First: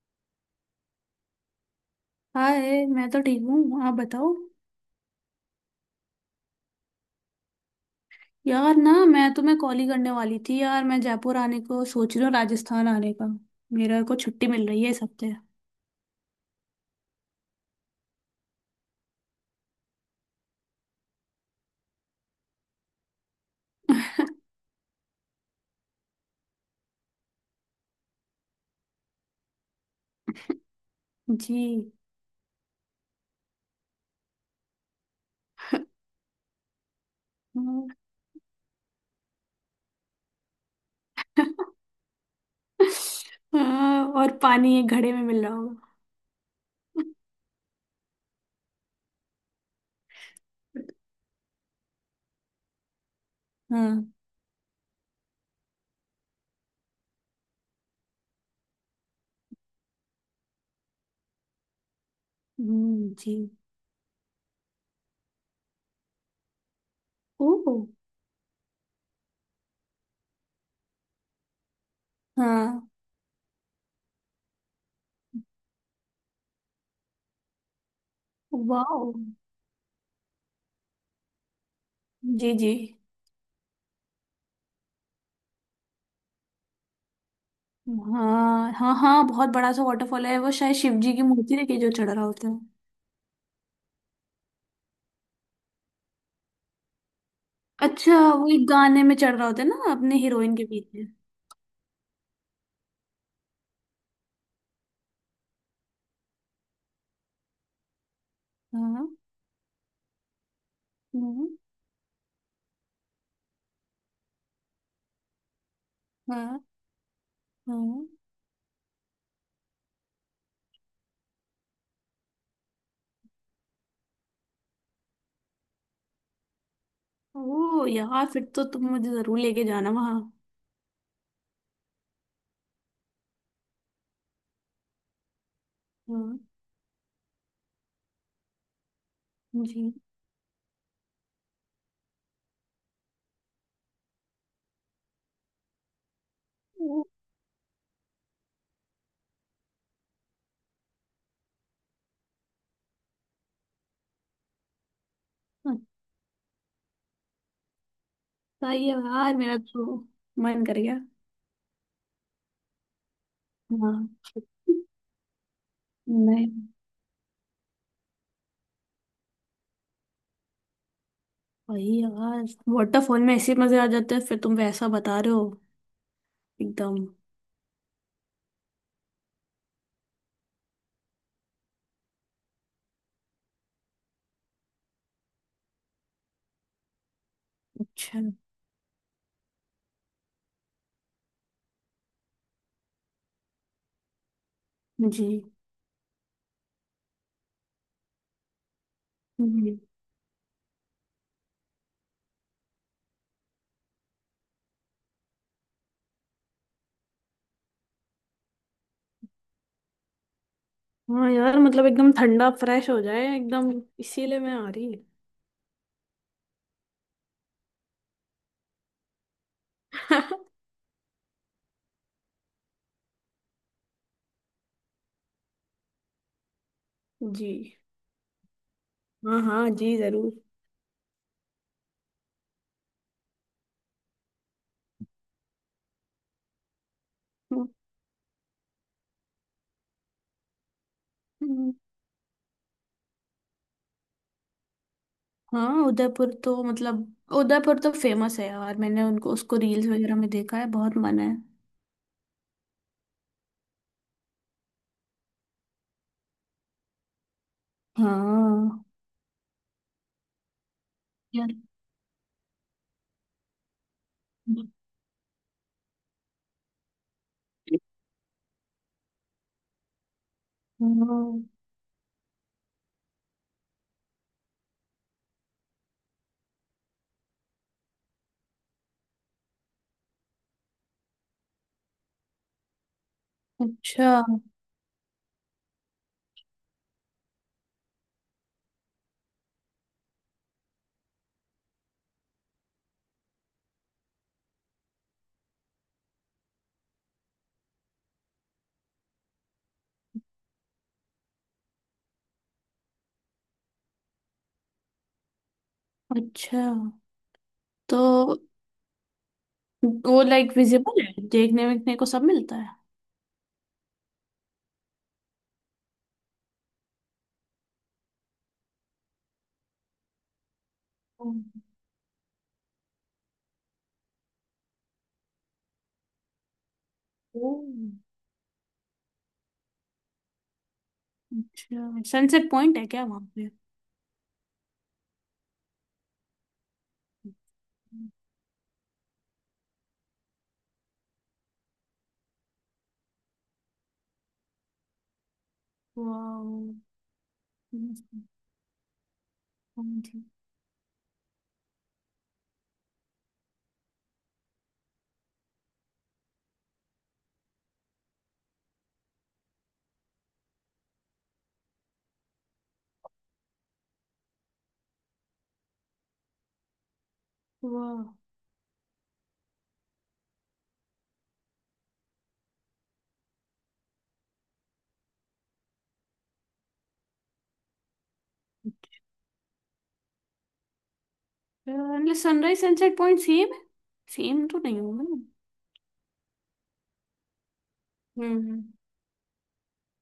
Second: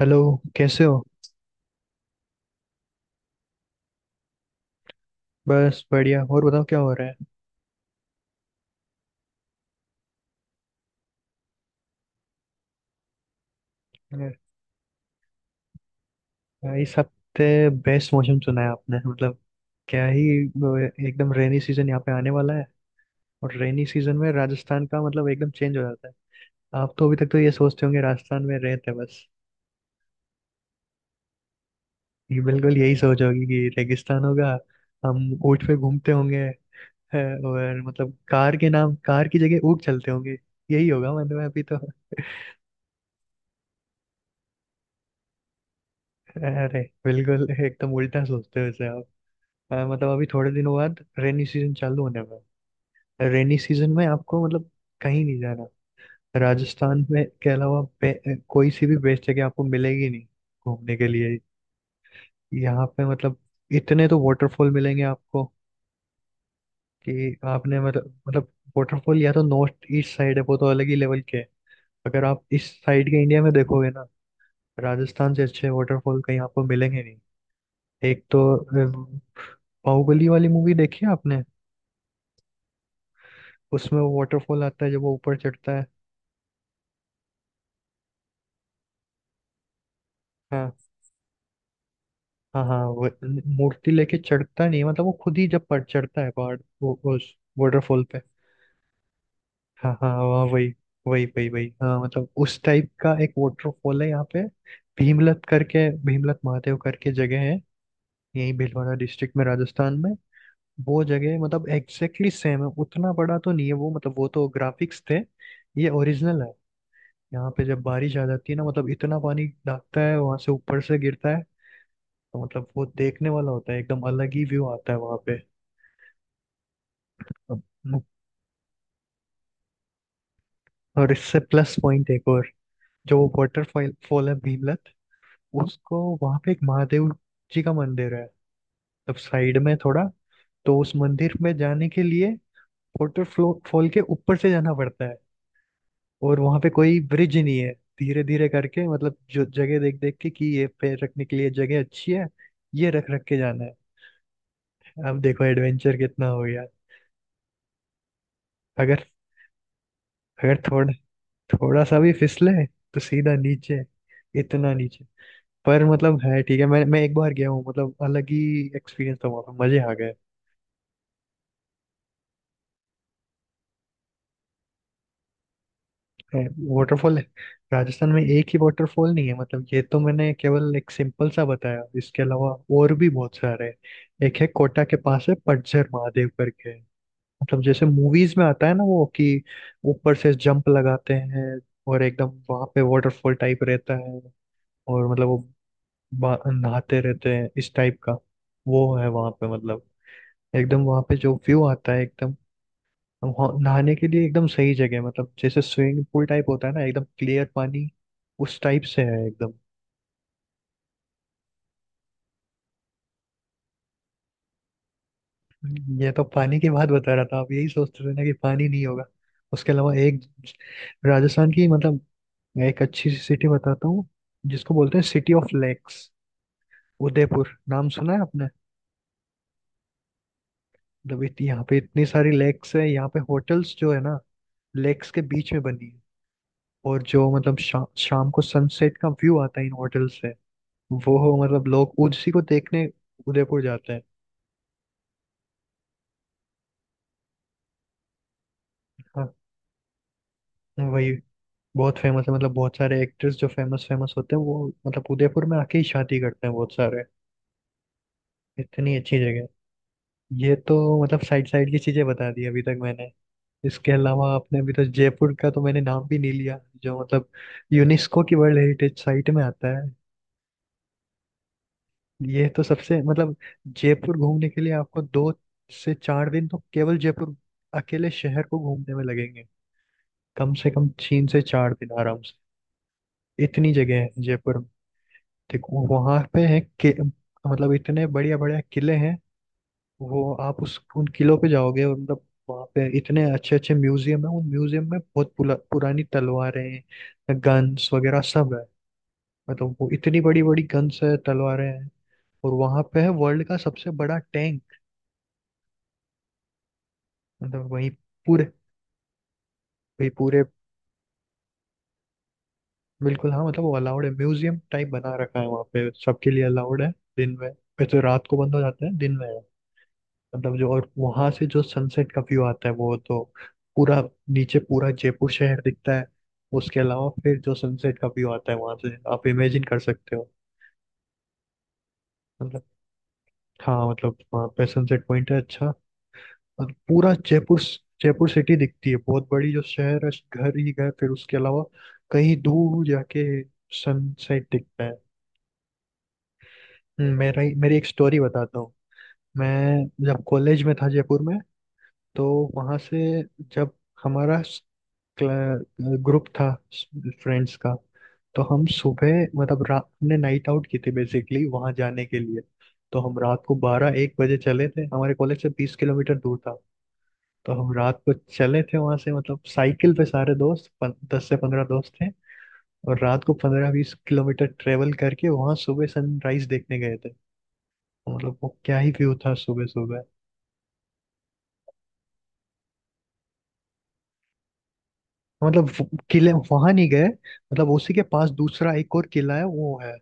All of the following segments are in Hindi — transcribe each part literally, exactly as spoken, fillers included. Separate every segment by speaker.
Speaker 1: हेलो। कैसे हो?
Speaker 2: हाय मैं तो ठीक हूँ आप बताओ।
Speaker 1: बस बढ़िया। और बताओ, क्या हो रहा है?
Speaker 2: यार ना मैं तुम्हें कॉल ही करने वाली थी यार मैं जयपुर आने को सोच रही हूँ राजस्थान आने का। मेरा को छुट्टी मिल रही है इस हफ्ते।
Speaker 1: यार, इस हफ्ते बेस्ट मौसम सुना है आपने। मतलब क्या ही। वो, एकदम रेनी सीजन यहाँ पे आने वाला है। और रेनी सीजन में राजस्थान का मतलब एकदम चेंज हो जाता है। आप तो अभी तक तो ये सोचते होंगे राजस्थान में रहते बस,
Speaker 2: जी।
Speaker 1: ये बिल्कुल यही सोच होगी कि रेगिस्तान होगा, हम ऊँट पे घूमते होंगे। है, और
Speaker 2: हाँ।
Speaker 1: मतलब कार के नाम कार की जगह ऊँट चलते होंगे। यही होगा मतलब अभी तो
Speaker 2: हाँ, और पानी एक घड़े में मिल रहा होगा।
Speaker 1: अरे बिल्कुल एकदम उल्टा सोचते हो इसे आप। अ, मतलब अभी थोड़े दिनों बाद रेनी सीजन चालू होने वाला है। रेनी सीजन में
Speaker 2: हाँ।
Speaker 1: आपको मतलब कहीं नहीं जाना। राजस्थान में के अलावा बे- कोई सी भी बेस्ट जगह आपको मिलेगी नहीं घूमने के लिए। यहाँ पे
Speaker 2: हम्म, जी।
Speaker 1: मतलब इतने तो वाटरफॉल मिलेंगे आपको कि
Speaker 2: ओ।
Speaker 1: आपने मतलब मतलब वाटरफॉल या तो नॉर्थ ईस्ट साइड है, वो तो अलग ही लेवल के है। अगर आप इस
Speaker 2: हाँ।
Speaker 1: साइड के इंडिया में देखोगे ना, राजस्थान से अच्छे वाटरफॉल कहीं आपको मिलेंगे नहीं। एक तो
Speaker 2: वाह।
Speaker 1: अ, बाहुबली वाली मूवी देखी है आपने?
Speaker 2: जी जी।
Speaker 1: उसमें वो वाटरफॉल आता है जब वो ऊपर चढ़ता है।
Speaker 2: हाँ हाँ हाँ, बहुत बड़ा सा वाटरफॉल है वो, शायद
Speaker 1: हाँ
Speaker 2: शिव जी की मूर्ति लेके जो चढ़ रहा होता है।
Speaker 1: हाँ हाँ, वो न- मूर्ति लेके चढ़ता नहीं है, मतलब वो खुद ही जब पर चढ़ता है पहाड़ वो उस वाटरफॉल
Speaker 2: अच्छा,
Speaker 1: पे।
Speaker 2: वो एक गाने में चढ़ रहा होता है ना
Speaker 1: हाँ हाँ
Speaker 2: अपने
Speaker 1: वहाँ
Speaker 2: हीरोइन के
Speaker 1: वही,
Speaker 2: पीछे।
Speaker 1: वही वही वही हाँ मतलब उस टाइप का एक वाटरफॉल है यहाँ पे। भीमलत करके, भीमलत महादेव करके जगह है, यही भीलवाड़ा
Speaker 2: हाँ,
Speaker 1: डिस्ट्रिक्ट में, राजस्थान में। वो जगह
Speaker 2: हम्म,
Speaker 1: मतलब एग्जैक्टली सेम है। उतना बड़ा तो नहीं है वो, मतलब वो तो ग्राफिक्स थे, ये ओरिजिनल है।
Speaker 2: हाँ
Speaker 1: यहाँ पे जब
Speaker 2: हाँ।
Speaker 1: बारिश आ जाती है ना मतलब इतना पानी दागता है, वहां से ऊपर से गिरता है। तो मतलब वो देखने वाला होता है, एकदम अलग ही व्यू आता है वहां पे।
Speaker 2: ओ
Speaker 1: अब-
Speaker 2: यार, फिर तो तुम मुझे जरूर लेके जाना वहां।
Speaker 1: और इससे प्लस पॉइंट एक और, जो वाटरफॉल फॉल फॉल है भीमलत, उसको
Speaker 2: हाँ।
Speaker 1: वहां पे एक महादेव जी का मंदिर है, तब साइड में
Speaker 2: जी।
Speaker 1: थोड़ा। तो उस मंदिर में जाने के लिए वाटरफॉल फॉल के ऊपर से जाना पड़ता है, और वहां पे कोई
Speaker 2: ओ,
Speaker 1: ब्रिज नहीं है। धीरे धीरे करके मतलब जो जगह देख देख के कि ये पैर रखने के लिए जगह अच्छी है, ये रख रख के जाना है। अब देखो
Speaker 2: अच्छा
Speaker 1: एडवेंचर कितना हो गया।
Speaker 2: ही है
Speaker 1: अगर
Speaker 2: यार, मेरा तो
Speaker 1: अगर
Speaker 2: मन कर
Speaker 1: थोड़ा,
Speaker 2: गया।
Speaker 1: थोड़ा सा भी फिसले तो सीधा नीचे,
Speaker 2: हाँ।
Speaker 1: इतना नीचे। पर मतलब है
Speaker 2: नहीं।
Speaker 1: ठीक है, मैं मैं एक बार गया हूँ, मतलब अलग ही एक्सपीरियंस था, वहाँ पे मजे आ गए।
Speaker 2: वही यार, वाटरफॉल में ऐसे मजे आ जाते हैं, फिर तुम वैसा बता रहे हो एकदम।
Speaker 1: वाटरफॉल है, राजस्थान में एक ही वाटरफॉल नहीं है मतलब। ये तो मैंने केवल एक सिंपल सा बताया, इसके अलावा और भी बहुत सारे हैं। एक है कोटा के पास है, पतझर महादेव करके। मतलब जैसे
Speaker 2: अच्छा।
Speaker 1: मूवीज में आता है ना वो कि ऊपर से जंप लगाते हैं, और एकदम वहां पे वाटरफॉल टाइप रहता है, और
Speaker 2: जी।
Speaker 1: मतलब वो बा- नहाते रहते हैं इस टाइप का। वो है वहां पे
Speaker 2: जी।
Speaker 1: मतलब, एकदम वहां पे जो व्यू आता है एकदम, हम हो- नहाने के लिए एकदम सही जगह है मतलब। जैसे स्विमिंग पूल टाइप होता है ना, एकदम क्लियर पानी उस टाइप से है एकदम।
Speaker 2: हाँ यार, मतलब एकदम ठंडा फ्रेश हो जाए एकदम, इसीलिए मैं आ रही।
Speaker 1: ये तो पानी की बात बता रहा था, आप यही सोचते थे ना कि पानी नहीं होगा। उसके अलावा एक राजस्थान की मतलब, मैं एक अच्छी सी सिटी बताता हूँ, जिसको बोलते हैं city of lakes, Udaipur.
Speaker 2: Ji.
Speaker 1: नाम सुना है आपने?
Speaker 2: हाँ हाँ, जी जरूर।
Speaker 1: मतलब इत- यहाँ पे इतनी सारी लेक्स है, यहाँ पे होटल्स जो है ना लेक्स के बीच में बनी है। और जो मतलब शा, शाम को सनसेट का व्यू आता है इन होटल्स से, वो हो मतलब
Speaker 2: हम्म।
Speaker 1: लोग उसी को देखने उदयपुर जाते हैं।
Speaker 2: हाँ, उदयपुर तो मतलब उदयपुर तो फेमस है यार, मैंने
Speaker 1: हाँ
Speaker 2: उनको उसको रील्स वगैरह में देखा है, बहुत
Speaker 1: वही,
Speaker 2: मन है।
Speaker 1: बहुत फेमस है मतलब। बहुत सारे एक्टर्स जो फेमस फेमस होते हैं वो मतलब उदयपुर में आके ही शादी करते हैं बहुत सारे,
Speaker 2: हाँ।
Speaker 1: इतनी अच्छी जगह है। ये तो मतलब साइड
Speaker 2: यार।
Speaker 1: साइड की चीजें बता दी अभी तक मैंने। इसके अलावा आपने, अभी तो जयपुर का तो मैंने नाम भी नहीं लिया, जो मतलब यूनेस्को की वर्ल्ड हेरिटेज साइट में आता है।
Speaker 2: हाँ,
Speaker 1: ये तो सबसे मतलब, जयपुर घूमने के लिए आपको दो से चार दिन तो केवल जयपुर अकेले शहर को घूमने में लगेंगे, कम से कम तीन से चार दिन आराम से। इतनी जगह है
Speaker 2: अच्छा।
Speaker 1: जयपुर में। देखो वहां पे है कि मतलब इतने बढ़िया बढ़िया किले हैं। वो आप उस उन किलों पे जाओगे, और मतलब वहाँ पे इतने अच्छे अच्छे म्यूजियम है। उन म्यूजियम में बहुत पुला, पुरानी तलवारें हैं, गन्स वगैरह सब है। मतलब वो इतनी बड़ी बड़ी गन्स है, तलवारें हैं। और वहां पे है वर्ल्ड का सबसे बड़ा टैंक।
Speaker 2: अच्छा,
Speaker 1: मतलब वही
Speaker 2: तो
Speaker 1: पूरे वही
Speaker 2: वो
Speaker 1: पूरे।
Speaker 2: लाइक विजिबल है, देखने देखने को सब मिलता है।
Speaker 1: बिल्कुल हाँ, मतलब वो अलाउड है, म्यूजियम टाइप बना रखा है, वहाँ पे सबके लिए अलाउड है दिन में। ये तो रात को बंद हो जाता है, दिन में है। मतलब जो, और
Speaker 2: ओ,
Speaker 1: वहां से जो सनसेट का व्यू आता है वो तो, पूरा नीचे पूरा जयपुर शहर दिखता है। उसके अलावा फिर
Speaker 2: ओ,
Speaker 1: जो सनसेट का व्यू आता है वहां से आप इमेजिन कर सकते हो
Speaker 2: अच्छा, सनसेट
Speaker 1: मतलब।
Speaker 2: पॉइंट है क्या वहाँ पे।
Speaker 1: हाँ मतलब वहाँ पे सनसेट पॉइंट है अच्छा, और पूरा जयपुर, जयपुर सिटी दिखती है। बहुत बड़ी जो शहर है, घर ही घर। फिर उसके अलावा कहीं दूर जाके सनसेट दिखता है। हम्म, मेरा ही- मेरी एक स्टोरी बताता हूँ। मैं
Speaker 2: वाह।
Speaker 1: जब कॉलेज में था जयपुर में, तो वहाँ से जब हमारा ग्रुप था फ्रेंड्स का, तो हम सुबह मतलब, रात हमने नाइट आउट की थी बेसिकली वहाँ जाने के लिए। तो हम रात को बारह एक बजे चले थे, हमारे कॉलेज से बीस किलोमीटर दूर था। तो हम रात को चले थे वहाँ से, मतलब साइकिल पे सारे दोस्त, पन, दस से पंद्रह दोस्त थे। और रात को पंद्रह बीस किलोमीटर ट्रेवल करके वहाँ सुबह सनराइज देखने गए थे। तो मतलब वो क्या ही व्यू था सुबह सुबह।
Speaker 2: Sunrise sunset point same same तो नहीं होगा ना।
Speaker 1: मतलब वो किले वहां नहीं गए, मतलब उसी के पास
Speaker 2: हम्म।
Speaker 1: दूसरा एक और किला है वो है।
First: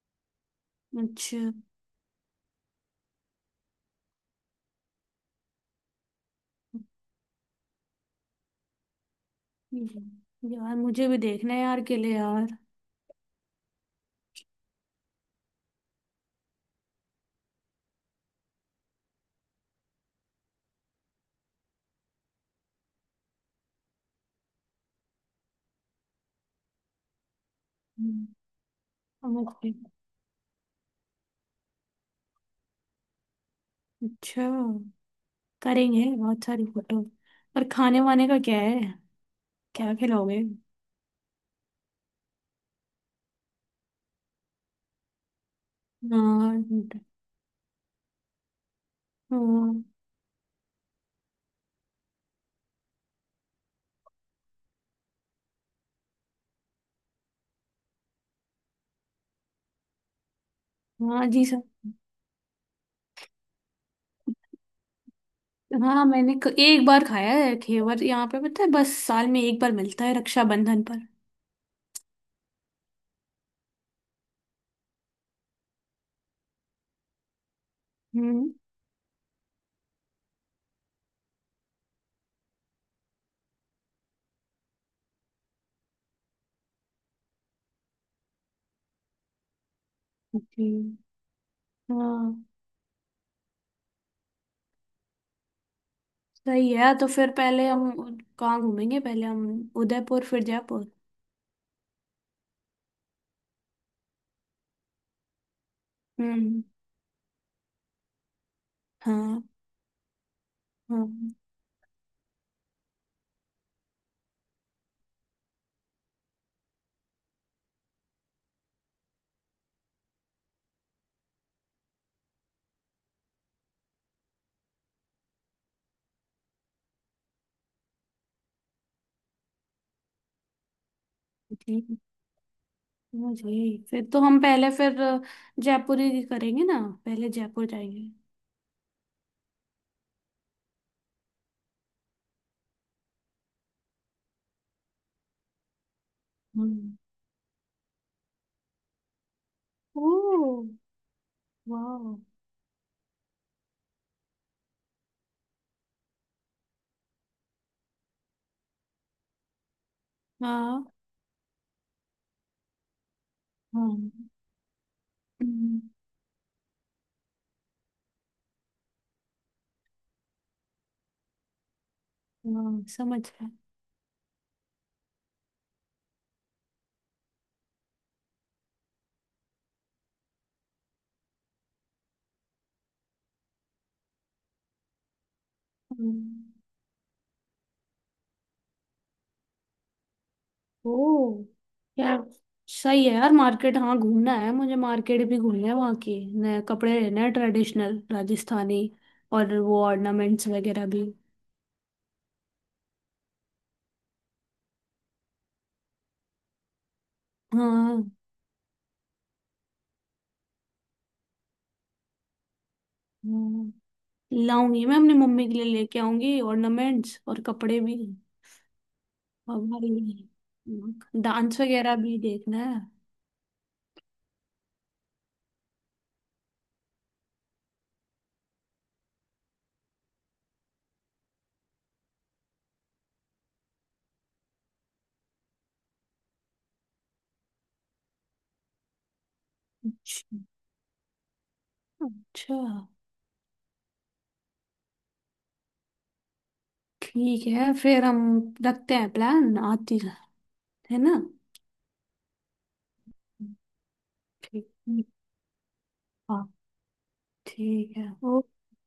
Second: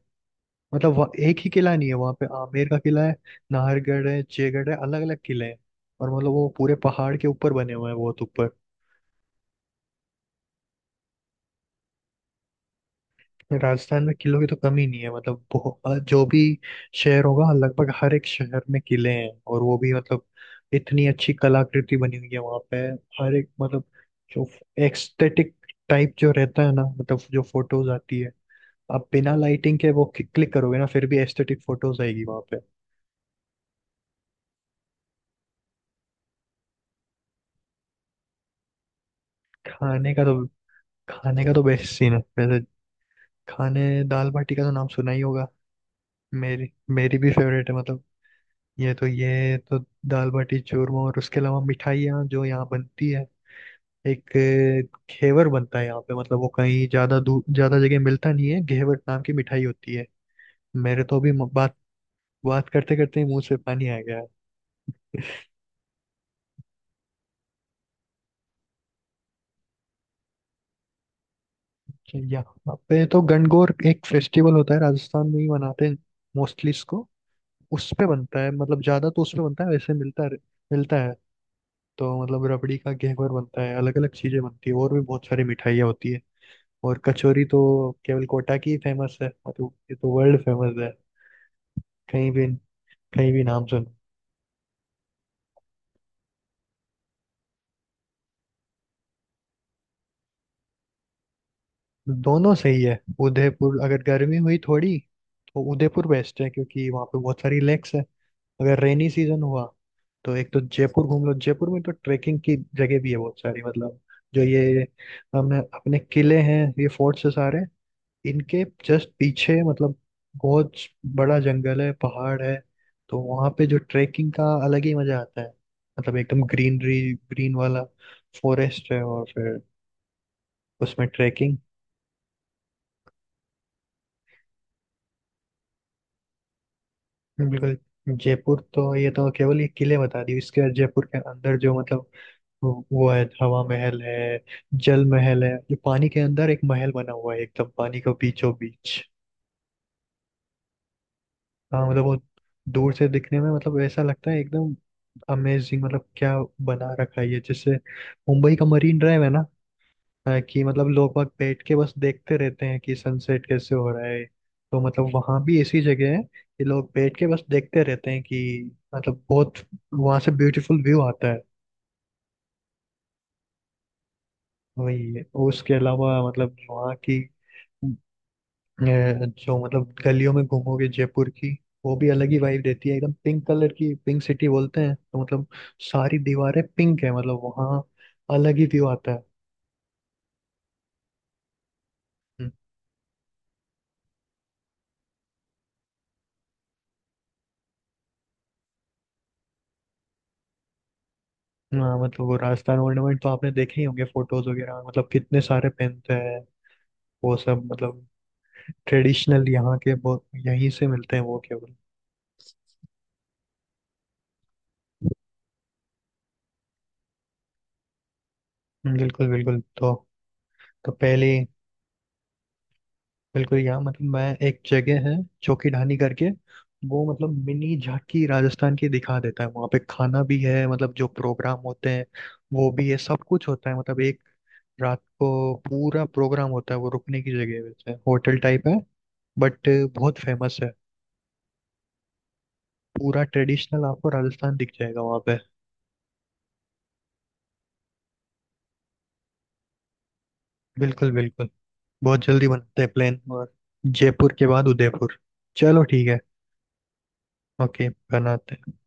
Speaker 1: मतलब वह- एक
Speaker 2: अच्छा।
Speaker 1: ही किला नहीं है, वहां पे आमेर का किला है, नाहरगढ़ है, जयगढ़ है, अलग अलग किले हैं। और मतलब वो पूरे पहाड़ के ऊपर बने हुए हैं, बहुत ऊपर।
Speaker 2: हम्म। यार मुझे भी देखना है यार, किले यार।
Speaker 1: राजस्थान में किलों की तो कमी नहीं है मतलब। बहुत- जो भी शहर होगा लगभग हर एक शहर में किले हैं, और वो भी मतलब इतनी अच्छी कलाकृति बनी हुई है वहां पे। हर एक मतलब, जो एक्सथेटिक टाइप जो रहता है ना मतलब, जो फोटोज आती
Speaker 2: हम्म।
Speaker 1: है, आप
Speaker 2: अब
Speaker 1: बिना
Speaker 2: मुझे,
Speaker 1: लाइटिंग के वो क्लिक करोगे ना फिर भी एस्थेटिक फोटोज आएगी वहां पे।
Speaker 2: अच्छा, करेंगे बहुत सारी फोटो। पर खाने वाने का क्या है, क्या
Speaker 1: खाने का
Speaker 2: खिलाओगे।
Speaker 1: तो, खाने का तो बेस्ट सीन है वैसे खाने। दाल बाटी का तो नाम सुना ही होगा।
Speaker 2: हाँ।
Speaker 1: मेरी मेरी भी फेवरेट है मतलब। ये तो ये तो
Speaker 2: हाँ
Speaker 1: दाल बाटी चूरमा, और उसके अलावा मिठाइयाँ जो यहाँ बनती है। एक अ, घेवर बनता है यहाँ पे, मतलब वो कहीं ज्यादा दूर ज्यादा जगह मिलता नहीं है। घेवर नाम की मिठाई होती है। मेरे तो
Speaker 2: हाँ
Speaker 1: अभी
Speaker 2: जी
Speaker 1: म-
Speaker 2: सर।
Speaker 1: बात बात करते करते ही मुंह से पानी आ गया।
Speaker 2: हाँ हाँ, मैंने क- एक बार खाया है घेवर यहाँ पे, पता है, बस साल में एक बार मिलता है रक्षाबंधन पर।
Speaker 1: यहाँ पे तो गणगौर एक फेस्टिवल होता है राजस्थान में ही मनाते हैं मोस्टली इसको, उस पे बनता है
Speaker 2: हम्म।
Speaker 1: मतलब ज्यादा। तो उस पे बनता है, वैसे मिलता है, मिलता है। तो मतलब रबड़ी का घेवर बनता है, अलग अलग चीजें बनती है और भी बहुत सारी मिठाइयाँ होती है। और कचौरी तो केवल कोटा की फेमस है, मतलब ये तो वर्ल्ड
Speaker 2: जी।
Speaker 1: फेमस है। कहीं
Speaker 2: हाँ।
Speaker 1: भी, कहीं भी नाम सुनो।
Speaker 2: सही है, तो फिर पहले हम उ- कहाँ घूमेंगे, पहले हम उदयपुर फिर जयपुर।
Speaker 1: दोनों सही है। उदयपुर अगर गर्मी हुई थोड़ी, तो उदयपुर बेस्ट है
Speaker 2: हम्म।
Speaker 1: क्योंकि वहाँ पे बहुत सारी लेक्स है। अगर रेनी
Speaker 2: हाँ।
Speaker 1: सीजन हुआ तो एक तो जयपुर घूम लो।
Speaker 2: हाँ।
Speaker 1: जयपुर में तो ट्रेकिंग की जगह भी है बहुत सारी, मतलब जो ये हम अपने किले हैं, ये फोर्ट्स है सारे, इनके जस्ट पीछे मतलब बहुत बड़ा जंगल है, पहाड़ है। तो वहाँ पे जो ट्रेकिंग का अलग ही मजा आता है, मतलब एकदम ग्रीनरी, ग्रीन वाला फॉरेस्ट है, और फिर उसमें ट्रेकिंग।
Speaker 2: जी। मुझे, फिर तो हम पहले फिर जयपुर ही करेंगे ना, पहले जयपुर जाएंगे।
Speaker 1: बिल्कुल, जयपुर तो, ये तो केवल ये किले बता दी। इसके जयपुर के अंदर जो मतलब वो वो है हवा महल है, जल महल है, जो पानी के अंदर एक महल
Speaker 2: हम्म।
Speaker 1: बना हुआ है एकदम पानी के बीचों बीच।
Speaker 2: ओ।
Speaker 1: हाँ मतलब वो
Speaker 2: वाह।
Speaker 1: दूर से दिखने में मतलब ऐसा लगता है एकदम अमेजिंग, मतलब क्या बना रखा है। ये जैसे मुंबई का मरीन ड्राइव है ना, अ, कि
Speaker 2: हाँ।
Speaker 1: मतलब लोग वहाँ बैठ के बस देखते रहते हैं कि सनसेट कैसे हो रहा
Speaker 2: हम्म।
Speaker 1: है, तो मतलब वहाँ भी ऐसी
Speaker 2: हम्म,
Speaker 1: जगह है कि लोग बैठ के बस देखते रहते हैं कि मतलब बहुत वहाँ से ब्यूटीफुल व्यू आता है।
Speaker 2: हाँ समझ गए।
Speaker 1: वही है। उसके अलावा मतलब वहाँ की अ, जो मतलब गलियों में घूमोगे जयपुर की, वो भी अलग ही वाइब देती है। एकदम पिंक कलर की, पिंक सिटी बोलते हैं तो मतलब सारी
Speaker 2: हम्म।
Speaker 1: दीवारें पिंक है, मतलब वहाँ अलग ही व्यू आता है।
Speaker 2: ओ। यार।
Speaker 1: हम्म,
Speaker 2: सही है यार, मार्केट हाँ घूमना है, मुझे मार्केट भी घूमना है, वहाँ के नए कपड़े लेने हैं ट्रेडिशनल राजस्थानी, और वो ऑर्नामेंट्स वगैरह भी।
Speaker 1: हाँ मतलब वो राजस्थान ऑर्नामेंट तो आपने देखे ही होंगे फोटोज वगैरह में, मतलब कितने सारे पहनते हैं वो सब,
Speaker 2: हाँ।
Speaker 1: मतलब ट्रेडिशनल यहाँ के बहुत यहीं से मिलते हैं वो केवल।
Speaker 2: हम्म। लाऊंगी, मैं अपनी मम्मी के लिए लेके आऊंगी ऑर्नामेंट्स और कपड़े भी।
Speaker 1: हम्म, बिल्कुल बिल्कुल।
Speaker 2: हमारी
Speaker 1: तो तो पहले,
Speaker 2: डांस वगैरह भी देखना है।
Speaker 1: बिल्कुल यहाँ मतलब, मैं, एक जगह है चौकीढानी करके, वो मतलब मिनी झांकी राजस्थान की दिखा देता है वहाँ पे। खाना भी है, मतलब जो प्रोग्राम होते हैं वो भी है, सब कुछ होता है मतलब। एक रात को पूरा प्रोग्राम होता है, वो रुकने की जगह है वैसे, होटल टाइप है, बट बहुत
Speaker 2: अच्छा।
Speaker 1: फेमस है।
Speaker 2: अच्छा,
Speaker 1: पूरा ट्रेडिशनल आपको राजस्थान दिख जाएगा वहाँ पे।
Speaker 2: ठीक है फिर, हम रखते हैं प्लान, आती है
Speaker 1: बिल्कुल
Speaker 2: ना।
Speaker 1: बिल्कुल, बहुत जल्दी बनाते हैं प्लान, और जयपुर के बाद
Speaker 2: ठीक ठीक।
Speaker 1: उदयपुर। चलो ठीक है,
Speaker 2: हाँ।
Speaker 1: ओके
Speaker 2: ठीक है, ओके।
Speaker 1: बनाते हैं।